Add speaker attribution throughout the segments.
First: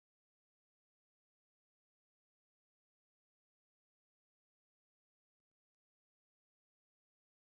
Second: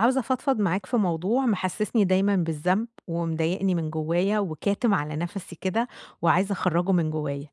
Speaker 1: عاوزة أفضفض معاك في موضوع محسسني دايمًا بالذنب، ومضايقني من جوايا، وكاتم على نفسي كده، وعايزة أخرّجه من جوايا.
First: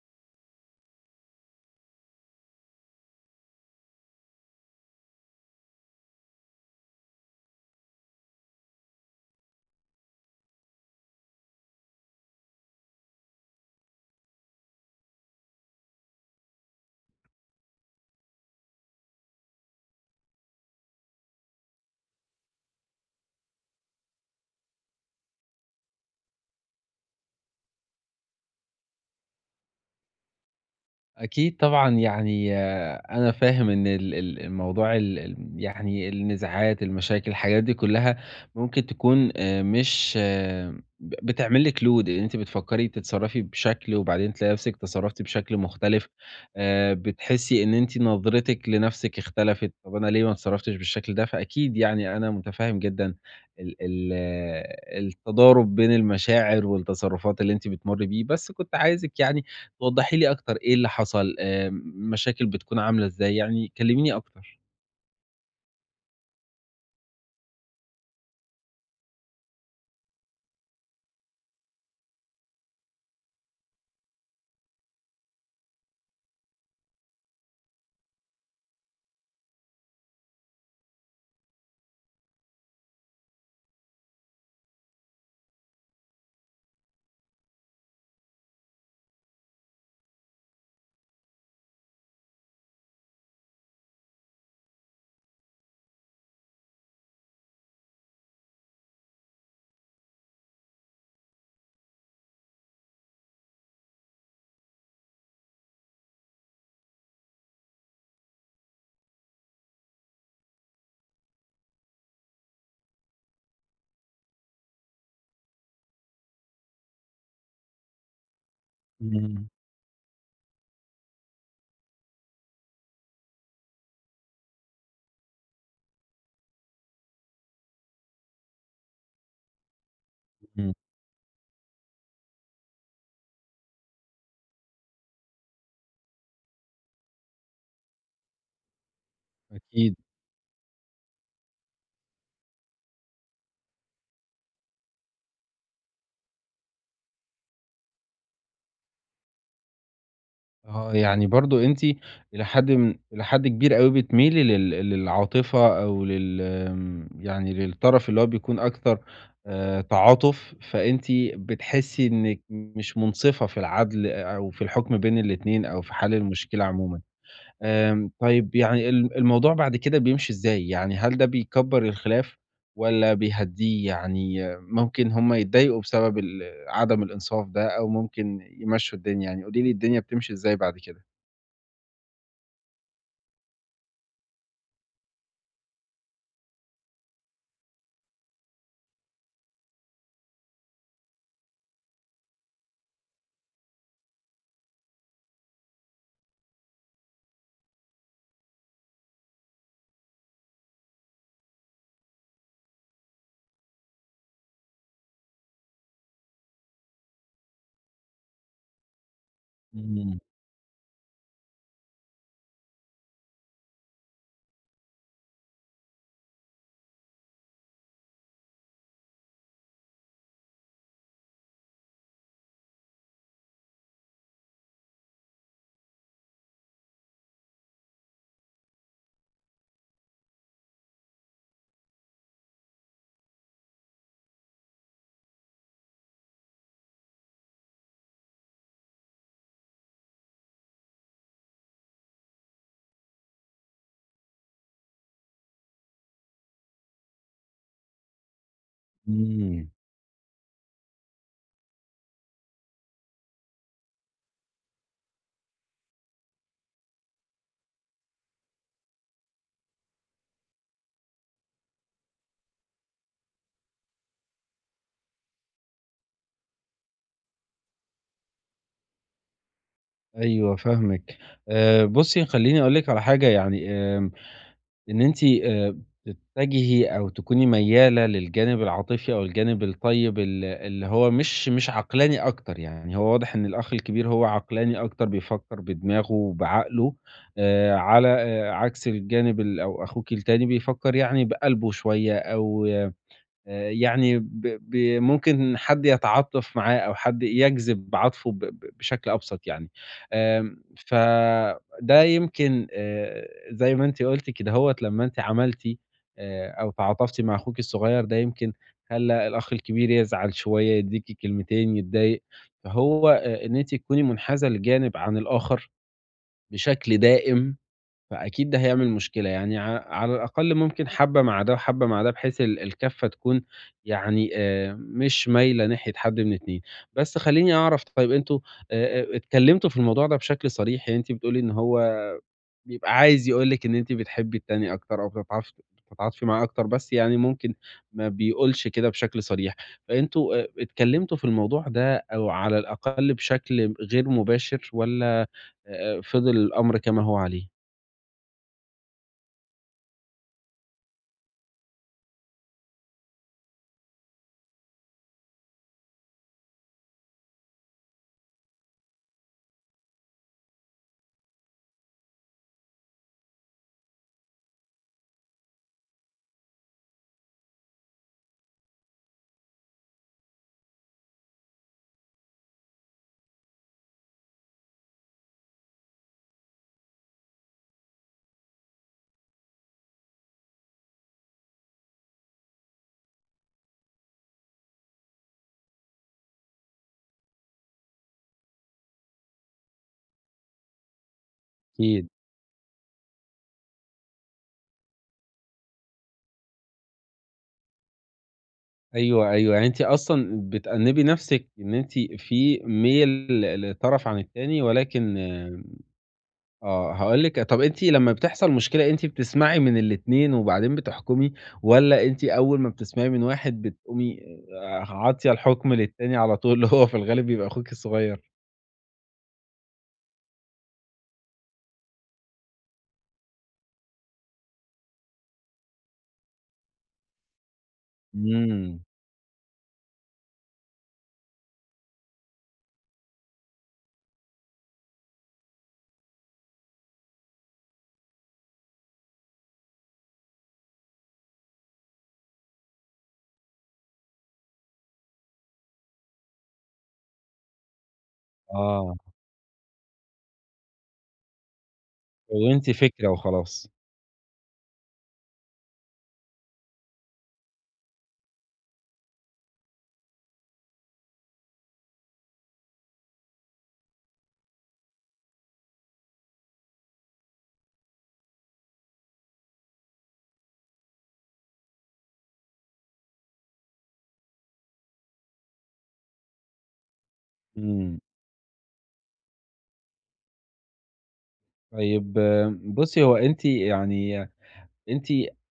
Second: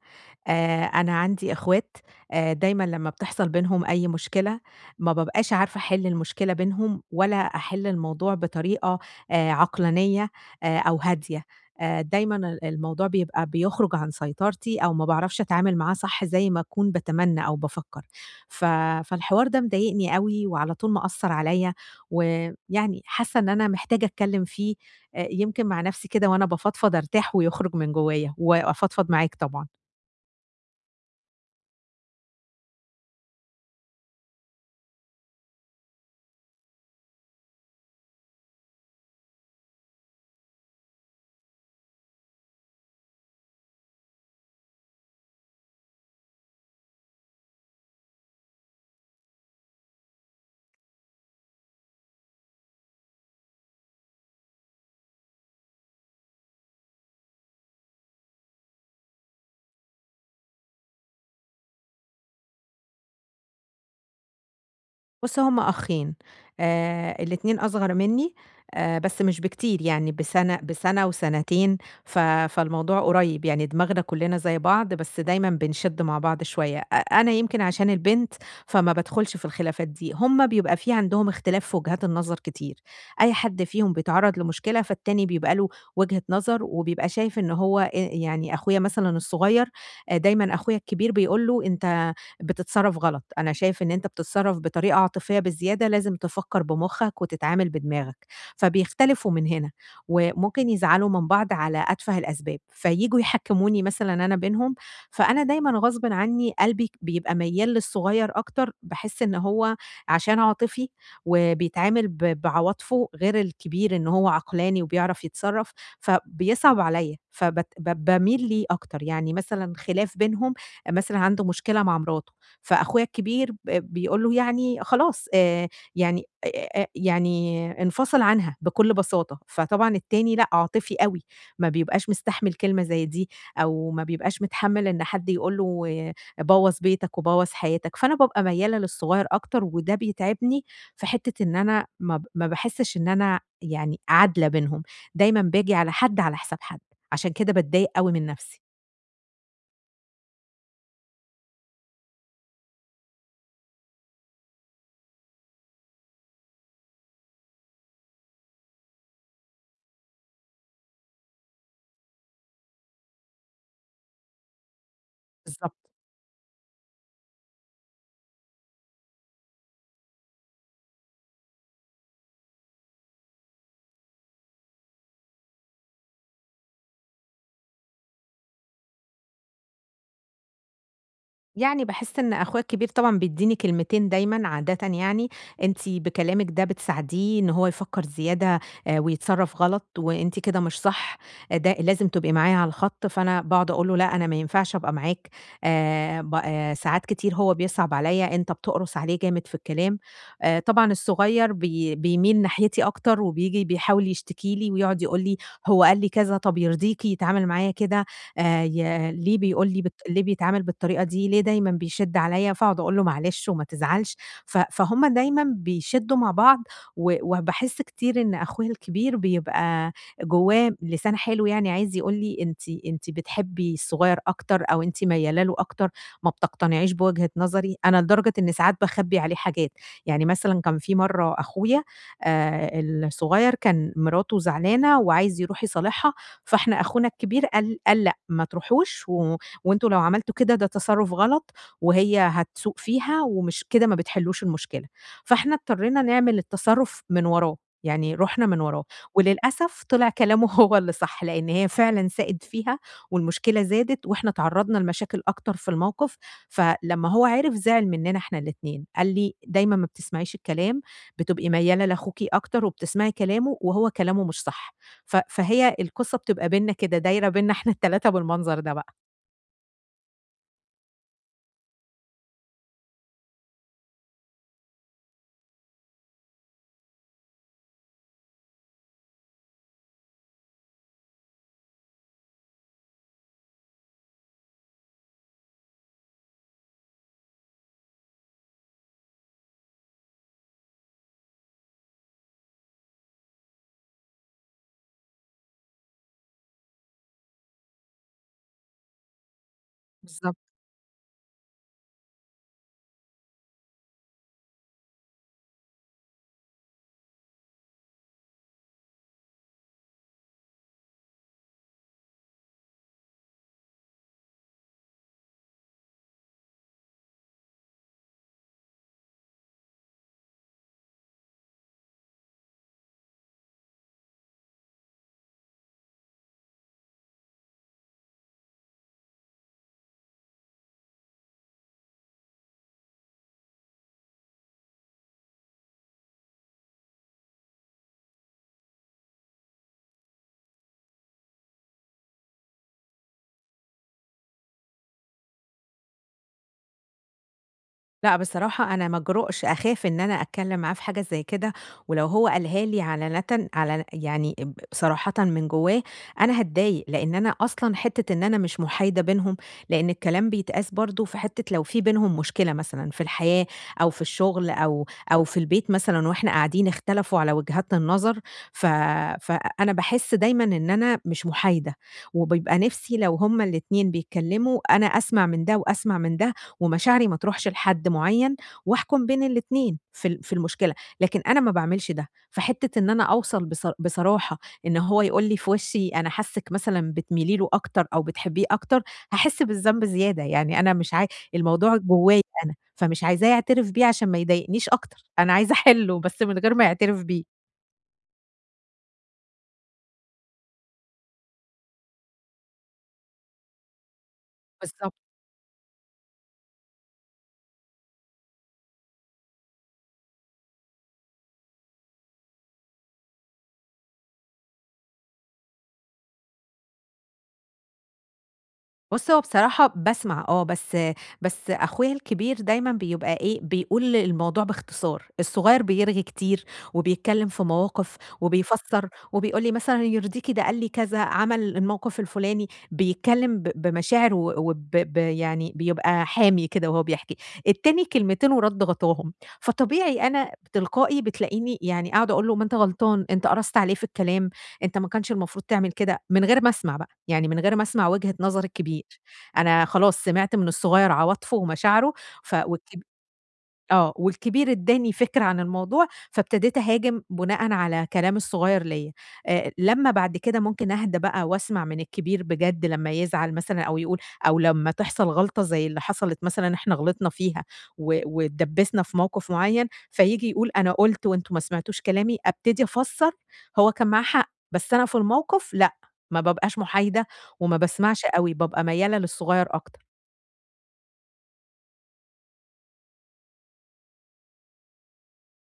Speaker 1: أنا عندي إخوات، دايمًا لمّا بتحصل بينهم أي مشكلة، ما بابقاش عارفة أحل المشكلة بينهم، ولا أحل الموضوع بطريقة عقلانية أو هادية. دايمًا الموضوع بيبقى بيخرج عن سيطرتي، أو ما باعرفش أتعامل معاه صح زي ما أكون باتمنى أو بافكر. ف فالحوار ده مضايقني أوي، وعلى طول مأثّر عليَّ، ويعني حاسة إن أنا محتاجة أتكلم فيه، يمكن مع نفسي كده وأنا بافضفض أرتاح ويخرج من جوايا، وأفضفض معاك طبعًا.
Speaker 2: أكيد طبعًا، يعني آه، أنا فاهم إن ال ال الموضوع ال ال يعني النزاعات، المشاكل، الحاجات دي كلّها ممكن تكون مش آه، بتعمل لِك load، أنتِ بتفكّري تتصرّفي بشكل وبعدين تلاقي نَفْسِك تصرّفتِ بشكل مختلف، بتحسّي إن أنتِ نظرتِك لنَفْسِك اختلفت، طَب أنا ليه ما اتصرّفتش بالشكل ده؟ فأكيد يعني أنا مُتفهِّم جدًا ال ال آه، التضارب بين المشاعر والتصرّفات اللي أنتِ بتمُرّي بيه، بس كنت عايزِك يعني وضّحي لي أكتر إيه اللي حصل، مشاكل بتكون عاملة إزاي، يعني كلّميني أكتر.
Speaker 1: بُص، هم أخين، الاتنين أصغر منّي، بس مش بكتير يعني بسنة وسنتين، فالموضوع قريب، يعني دماغنا كلّنا زي بعض، بس دايمًا بنشِد مع بعض شوية، أنا يمكن عشان البنت، فما بادخُلش في الخلافات دي، هم بيبقى في عندهم اختلاف في وجهات النظر كتير، أي حد فيهم بيتعرّض لمشكلة، فالتاني بيبقى له وجهة نظر، وبيبقى شايف إن هو يعني أخويا مثلًا الصغير، دايمًا أخويا الكبير بيقول له: "أنت بتتصرّف غلط، أنا شايف إن أنت بتتصرّف بطريقة عاطفية بزيادة، لازم تفكّر بمُخّك وتتعامل بدماغك،" فبيختلفوا من هنا، وممكن يزعلوا من بعض على أتفه الأسباب، فييجوا يحكّموني مثلًا أنا بينهم، فأنا دايمًا غصبٍ عنّي قلبي بيبقى ميّال للصغيّر أكتر، باحس إن هو عشان عاطفي وبيتعامل بعواطفه غير الكبير إن هو عقلاني وبيعرف يتصرّف، فبيصعب عليّا، فبت ب باميل ليه أكتر، يعني
Speaker 2: إمم،
Speaker 1: مثلًا خلاف بينهم مثلًا عنده مشكلة مع مراته فأخويا الكبير بيقول له: "يعني خلاص، يعني يعني انفصل عنها بكل بساطة." فطبعًا التاني لأ،
Speaker 2: إمم،
Speaker 1: عاطفي أوي، ما بيبقاش مستحمل كلمة زي دي، أو ما بيبقاش متحمل إن حد يقول له آه، بوّظ بيتك وبوّظ حياتك، فأنا بابقى ميالة للصغير أكتر،
Speaker 2: أكيد،
Speaker 1: وده بيتعبني في حتة إن أنا ما باحسش إن أنا يعني عادلة بينهم، دايمًا باجي على حد على حساب حد، عشان كده باتضايق أوي من نفسي.
Speaker 2: آه، يعني برضه أنتِ إلى حد كبير أوي بتميلي للعاطفة أو آمم، يعني للطرف اللي هو بيكون أكتر تعاطُف، فأنتِ بتحسّي إنِّك مش مُنصِفة في العدل أو في الحكم بين الاتنين أو
Speaker 1: بالضبط.
Speaker 2: في حَل المشكلة عمومًا. آمم، طيب يعني الموضوع بعد كده بيمشي إزاي؟ يعني هل ده بيكبّر الخلاف والّا بيهدّيه؟ يعني آه، ممكن هم يتضايقوا بسبب عدم الإنصاف ده أو ممكن يمشّوا الدنيا، يعني قولي لي الدنيا بتمشي إزاي بعد كده؟
Speaker 1: يعني باحس إن أخويا الكبير طبعًا بيدّيني كلمتين دايمًا عادةً يعني، أنتِ بكلامِك ده بتساعديه إن هو يفكّر زيادة ويتصرّف غلط، وأنتِ كده مش صح، آه، ده لازم تبقي معايا على الخط، فأنا باقعد أقول له لأ أنا ما ينفعش أبقى معاك، ب ساعات كتير هو بيصعب عليَّ، أنت بتقرُص عليه جامد في الكلام. طبعًا الصغير بيميل ناحيتي أكتر، وبييجي بيحاول يشتكي لي ويقعد يقول لي: "هو قال لي كذا، طب يرضيكِ يتعامل معايا كده؟" ي ليه بيقول لي
Speaker 2: إمم،
Speaker 1: ليه بيتعامل بالطريقة دي، ليه دايمًا بيشِد عليّا، فاقعد أقول له معلش وما تزعلش، فهُم دايمًا بيشدّوا مع بعض، وباحس كتير إن أخويا الكبير بيبقى جوّاه لسان حلو، يعني عايز يقول لي أنتِ بتحبّي الصغير أكتر أو أنتِ ميّالة له أكتر، ما بتقتنعيش بوجهة نظري، أنا لدرجة إن ساعات باخبّي عليه حاجات. يعني مثلًا كان في مرّة أخويا آآ الصغير كان مراته زعلانة وعايز يروح يصالحها، فإحنا أخونا الكبير قال: "لأ، ما تروحوش، وأنتم لو عملتوا كده ده تصرُّف غلط، وهي هتسوق فيها ومش كده ما بتحلّوش المشكلة." فإحنا اضطرينا نعمل التصرُّف من وراه، يعني رُحنا من وراه،
Speaker 2: إمم،
Speaker 1: وللأسف طلع كلامه هو اللي صح، لإن هي فعلًا ساقت فيها والمشكلة زادت وإحنا تعرّضنا لمشاكل أكتر في الموقف، فلمّا هو عِرف زعل مننا إحنا الاتنين، قال لي: "دايمًا ما بتسمعيش الكلام، بتبقي ميّالة لأخوكِ أكتر وبتسمعي كلامه وهو كلامه مش صح." فهي القصة بتبقى بيننا كده، دايرة بيننا إحنا ال3 بالمنظر ده بقى.
Speaker 2: أيوه فاهمِك. بُصّي خلّيني أقول لِك على حاجة، يعني آمم، إن أنتِ تتجهي أو تكوني ميّالة للجانب العاطفي أو الجانب الطيب اللي هو مش عقلاني أكتر، يعني هو واضح إن الأخ الكبير هو عقلاني أكتر، بيفكّر بدماغه وبعقله على عكس الجانب ال أو أخوكِ التاني بيفكّر يعني بقلبه شوية أو يعني ب ب ممكن حد يتعاطف معاه أو حد يجذب عاطفه ب ب بشكل أبسط يعني.
Speaker 1: بالضبط.
Speaker 2: آمم، فده يمكن زي ما أنتِ قُلتِ كدهوّة، لمّا أنتِ عملتِ أو تعاطفتِ مع أخوكِ الصغير ده يمكن خلّى الأخ الكبير يزعل شوية، يدّيكِ كلمتين، يتضايق، فهو إن أنتِ تكوني منحازة لجانب عن الآخر بشكل دائم، فأكيد ده هيعمل مشكلة، يعني على الأقل ممكن حبّة مع ده وحبّة مع ده، بحيث الكَفّة تكون يعني مش مايلة ناحية حد من اتنين. بس خلّيني أعرف، طيب أنتم اتكلّمتوا في الموضوع ده بشكل صريح؟ يعني أنتِ بتقولي إن هو بيبقى عايز يقول لِك إن أنتِ بتحبّي التاني أكتر أو بتتعاطفي معاه أكتر، بس يعني ممكن ما بيقولش كده بشكل صريح. فأنتم اتكلّمتوا في الموضوع ده أو على الأقل بشكل غير مباشر والّا فضل الأمر كما هو عليه؟
Speaker 1: لأ، بصراحة أنا ما أجرؤش، أخاف إن أنا أتكلّم معاه في حاجة زي كده، ولو هو قالها لي علن يعني صراحةً من جوّاه، أنا هاتضايق، لإن أنا أصلًا حتّة إن أنا مش مُحايدة بينهم، لإن الكلام بيتقاس برضه في حتّة لو في بينهم مشكلة مثلًا في الحياة أو في الشغل أو في البيت مثلًا وإحنا قاعدين اختلفوا على وجهات النظر، ف فأنا باحس دايمًا إن أنا مش مُحايدة، وبيبقى نِفْسي لو هُم الاتنين بيتكلّموا أنا أسمع من ده وأسمع من ده ومشاعري ما تروحش لحد معيّن واحكُم بين الاتنين في المشكلة، لكن أنا ما باعملش ده، فحتّة إن أنا أوصل بصر بصراحة إن هو يقول لي في وشّي أنا حاسِّك مثلًا بتميلي له أكتر أو بتحبّيه أكتر، هاحس بالذنب زيادة، يعني أنا مش عاي الموضوع
Speaker 2: أكيد.
Speaker 1: جوّايا أنا، فمش عايزاه يعترف بيه عشان ما يضايقنيش أكتر، أنا عايزة أحلّه بس من غير ما يعترف بيه.
Speaker 2: أيوه، أيوه، يعني أنتِ أصلًا بتأنِّبي نَفْسِك إن أنتِ في مِيَل لطرف عن التاني،
Speaker 1: بالضبط.
Speaker 2: ولكن آه، هاقول لِك، طَب أنتِ لمّا بتحصل مشكلة أنتِ بتسمعي من الاتنين وبعدين بتحكُمي والّا أنتِ أول ما بتسمعي من واحد بتقومي عاطية الحُكم للتاني على طول، اللي هو في الغالب بيبقى أخوك الصغير؟
Speaker 1: بُص، هو بصراحة باسمع آه، بس أخويا الكبير دايمًا بيبقى إيه، بيقول الموضوع باختصار، الصغير بيرغي كتير وبيتكلّم في مواقف
Speaker 2: إمم،
Speaker 1: وبيفسّر وبيقول لي مثلًا يرضيكِ ده قال لي كذا، عمل الموقف الفلاني، بيتكلّم بمشاعر و وب ب يعني بيبقى حامي كده وهو بيحكي. التاني كلمتين ورَد غطاهم، فطبيعي أنا تلقائي بتلاقيني يعني قاعدة أقول له: "ما أنت غلطان، أنت قرصت عليه في الكلام، أنت ما كانش المفروض تعمل كده." من غير ما أسمع، يعني من غير ما أسمع وجهة نظر الكبير،
Speaker 2: آه،
Speaker 1: أنا خلاص سمعت من الصغير عواطفه ومشاعره. ف
Speaker 2: كوِّنتِ
Speaker 1: والكبير
Speaker 2: فكرة وخلاص.
Speaker 1: آه، والكبير ادّاني فكرة عن الموضوع، فابتديت أهاجم بناءً على كلام الصغير ليّا، لمّا بعد كده ممكن أهدى بقى وأسمع من الكبير بجد لمّا يزعل مثلًا أو يقول، أو لمّا تحصل غلطة زي اللي حصلت مثلًا إحنا غلطنا فيها واتدبّسنا في موقف معيّن، فييجي يقول أنا قُلت وأنتم ما سمعتوش كلامي، أبتدي أفسّر هو كان معاه حق، بس أنا في الموقف لأ، ما بابقاش محايدة وما
Speaker 2: إمم،
Speaker 1: باسمعش أوي، بابقى ميّالة للصغير أكتر.
Speaker 2: طيب آه، بُصّي، هو أنتِ يعني أنتِ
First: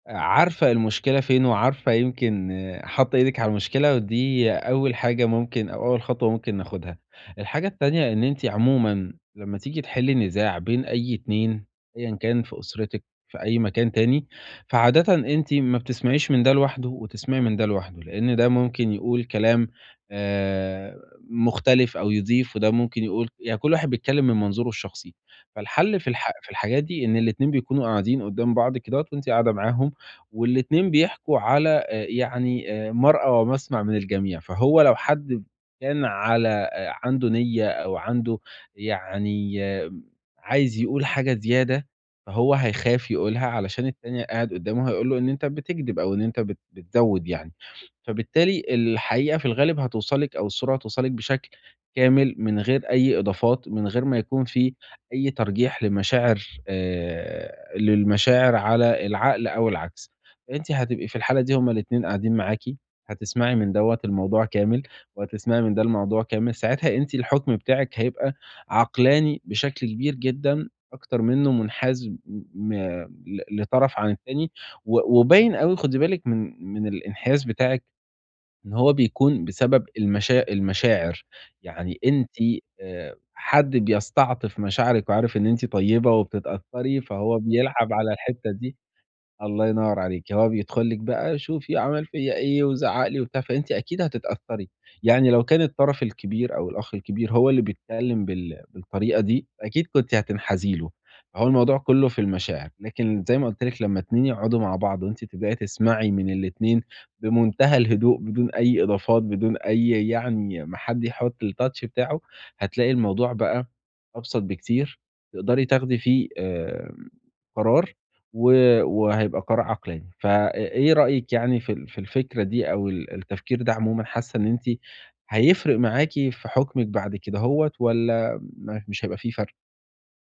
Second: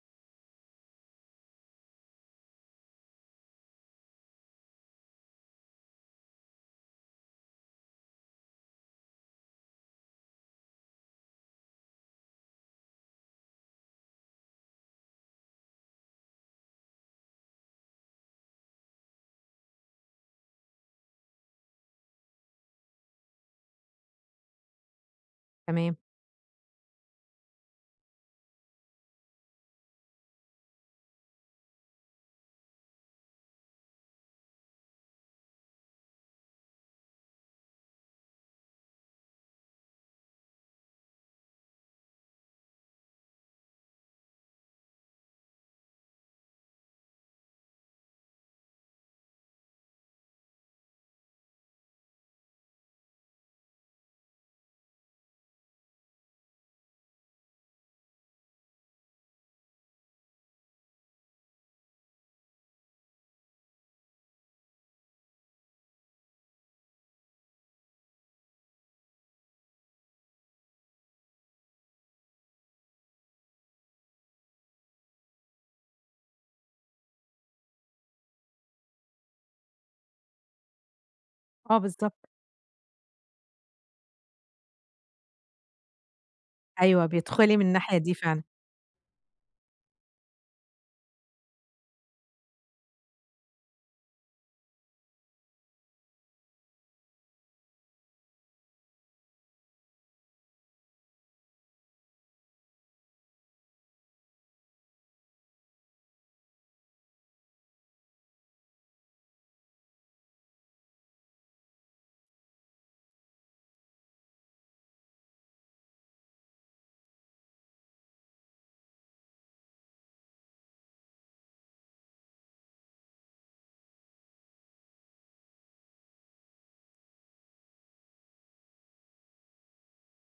Speaker 2: عارفة المشكلة فين، وعارفة يمكن آه، حاطة إيدِك على المشكلة، ودي أول حاجة ممكن أو أول خطوة ممكن ناخدها. الحاجة التانية إن أنتِ عمومًا لمّا تيجي تحلّي نزاع بين أي اتنين أيًا كان في أسرتِك، في أي مكان تاني، فعادةً أنتِ ما بتسمعيش من ده لوحده وتسمعي من ده لوحده، لإن ده ممكن يقول كلام آآ مختلف أو يضيف، وده ممكن يقول، يعني كل واحد بيتكلّم من منظوره الشخصي.
Speaker 1: تمام.
Speaker 2: فالحل في الحاجات دي إن الاتنين بيكونوا قاعدين قدّام بعض كدهوّة وأنتِ قاعدة معاهم، والاتنين بيحكوا على يعني مرأى ومسمع من الجميع، فهو لو حد كان على عنده نيّة أو عنده يعني آه، عايز يقول حاجة زيادة، فهو هيخاف يقولها علشان التاني قاعد قدّامه هيقول له إن أنت بتكدب أو إن أنت بتزوّد يعني، فبالتالي الحقيقة في الغالب هتوصل لِك أو الصورة هتوصل لِك بشكل كامل من غير أي إضافات، من غير ما يكون في أي ترجيح لمشاعر للمشاعر على العقل أو العكس، أنتِ هتبقي في الحالة دي هُم الاتنين قاعدين معاكِ، هتسمعي من دوّة الموضوع كامل، وهتسمعي من ده الموضوع كامل، ساعتها أنتِ الحكم بتاعِك هيبقى عقلاني بشكل كبير جدًا، أكتر منه منحاز م م- ل لطرف عن التاني، وباين أوي، خدي بالِك من الانحياز بتاعِك إن هو بيكون بسبب المشاعر،
Speaker 1: آه،
Speaker 2: يعني
Speaker 1: بالضبط.
Speaker 2: أنتِ حد بيستعطف مشاعرِك وعارف إن أنتِ طيبة وبتتأثّري،
Speaker 1: أيوه،
Speaker 2: فهو
Speaker 1: بيدخلي من
Speaker 2: بيلعب
Speaker 1: الناحية
Speaker 2: على
Speaker 1: دي فعلًا.
Speaker 2: الحتّة دي. الله ينور عليكِ، هو بيدخل لِك بقى شوفي عمل فيّا إيه وزعّق لي وبتاع، فأنتِ أكيد هتتأثّري، يعني لو كان الطرف الكبير أو الأخ الكبير هو اللي بيتكلّم بالطريقة دي، أكيد كنتِ هتنحازي له، فهو الموضوع كلّه في المشاعر، لكن زي ما قُلت لِك لمّا اتنين يقعدوا مع بعض وأنتِ تبدئي تسمعي من الاتنين بمنتهى الهدوء، بدون أي إضافات، بدون أي يعني ما حد يحط الtouch بتاعه، هتلاقي الموضوع بقى أبسط بكتير، تقدري تاخدي فيه قرار و وهيبقى قرار عقلاني. إيه رأيِك يعني في في الفكرة دي أو التفكير ده عمومًا، حاسة إن أنتِ هيفرق معاكِ في حكمِك بعد كده هوّة والّا ما مش هيبقى في فرق؟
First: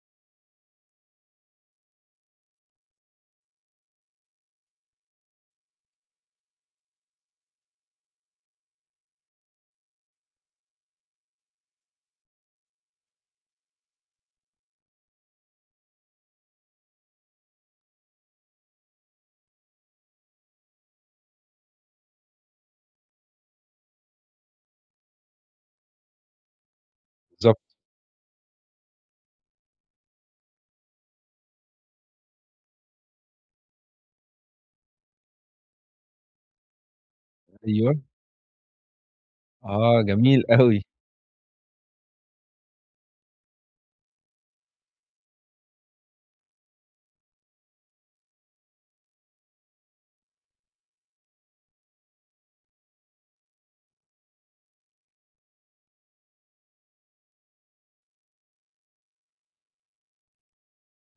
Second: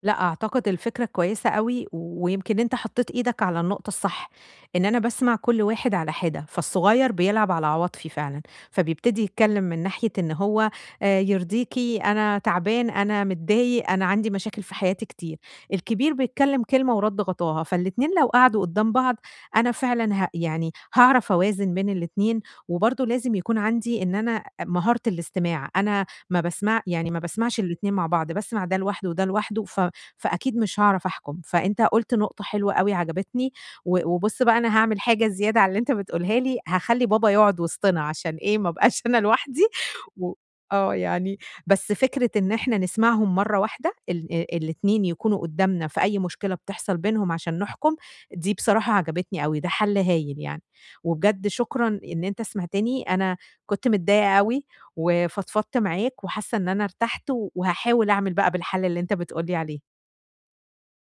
Speaker 1: لأ، أعتقد الفكرة كويسة أوي، ويمكن أنت حطيت إيدك على النقطة الصح، إن أنا باسمع كل واحد على حدة، فالصغير بيلعب على عواطفي فعلًا، فبيبتدي يتكلم من ناحية إن هو يرضيكِ، أنا تعبان، أنا متضايق، أنا عندي مشاكل في حياتي كتير، الكبير بيتكلم كلمة ورد غطاها، فالاتنين لو قعدوا قدام بعض أنا فعلًا يعني هاعرف أوازن بين الاتنين، وبرضه لازم يكون عندي إن أنا مهارة الاستماع، أنا ما باسمع يعني ما باسمعش
Speaker 2: بالضبط،
Speaker 1: الاتنين مع بعض، باسمع ده لوحده وده لوحده فأكيد مش هاعرف أحكم، فأنت قُلت نقطة حلوة أوي عجبتني، وبُص بقى أنا هاعمل حاجة زيادة على اللي أنت بتقولها لي، هاخلّي بابا يقعد
Speaker 2: أيوه.
Speaker 1: وسطنا عشان إيه، ما ابقاش أنا لوحدي.
Speaker 2: آه،
Speaker 1: و
Speaker 2: جميل أوي،
Speaker 1: آه، يعني بس فكرة إن إحنا نسمعهم مرّة واحدة، ال الاتنين يكونوا قدّامنا في أي مشكلة بتحصل بينهم عشان نحكم، دي بصراحة عجبتني أوي، ده حل هايل يعني، وبجد شكرًا إن أنت سمعتني، أنا كنت متضايقة أوي وفضفضت معاك وحاسة إن أنا ارتحت، وهاحاول أعمل بقى بالحل اللي أنت بتقول لي عليه.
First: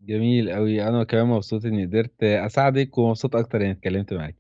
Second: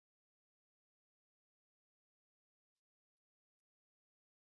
Speaker 2: جميل أوي. أنا كمان مبسوط إني قدرت أساعدِك ومبسوط أكتر إني اتكلمت معاكِ.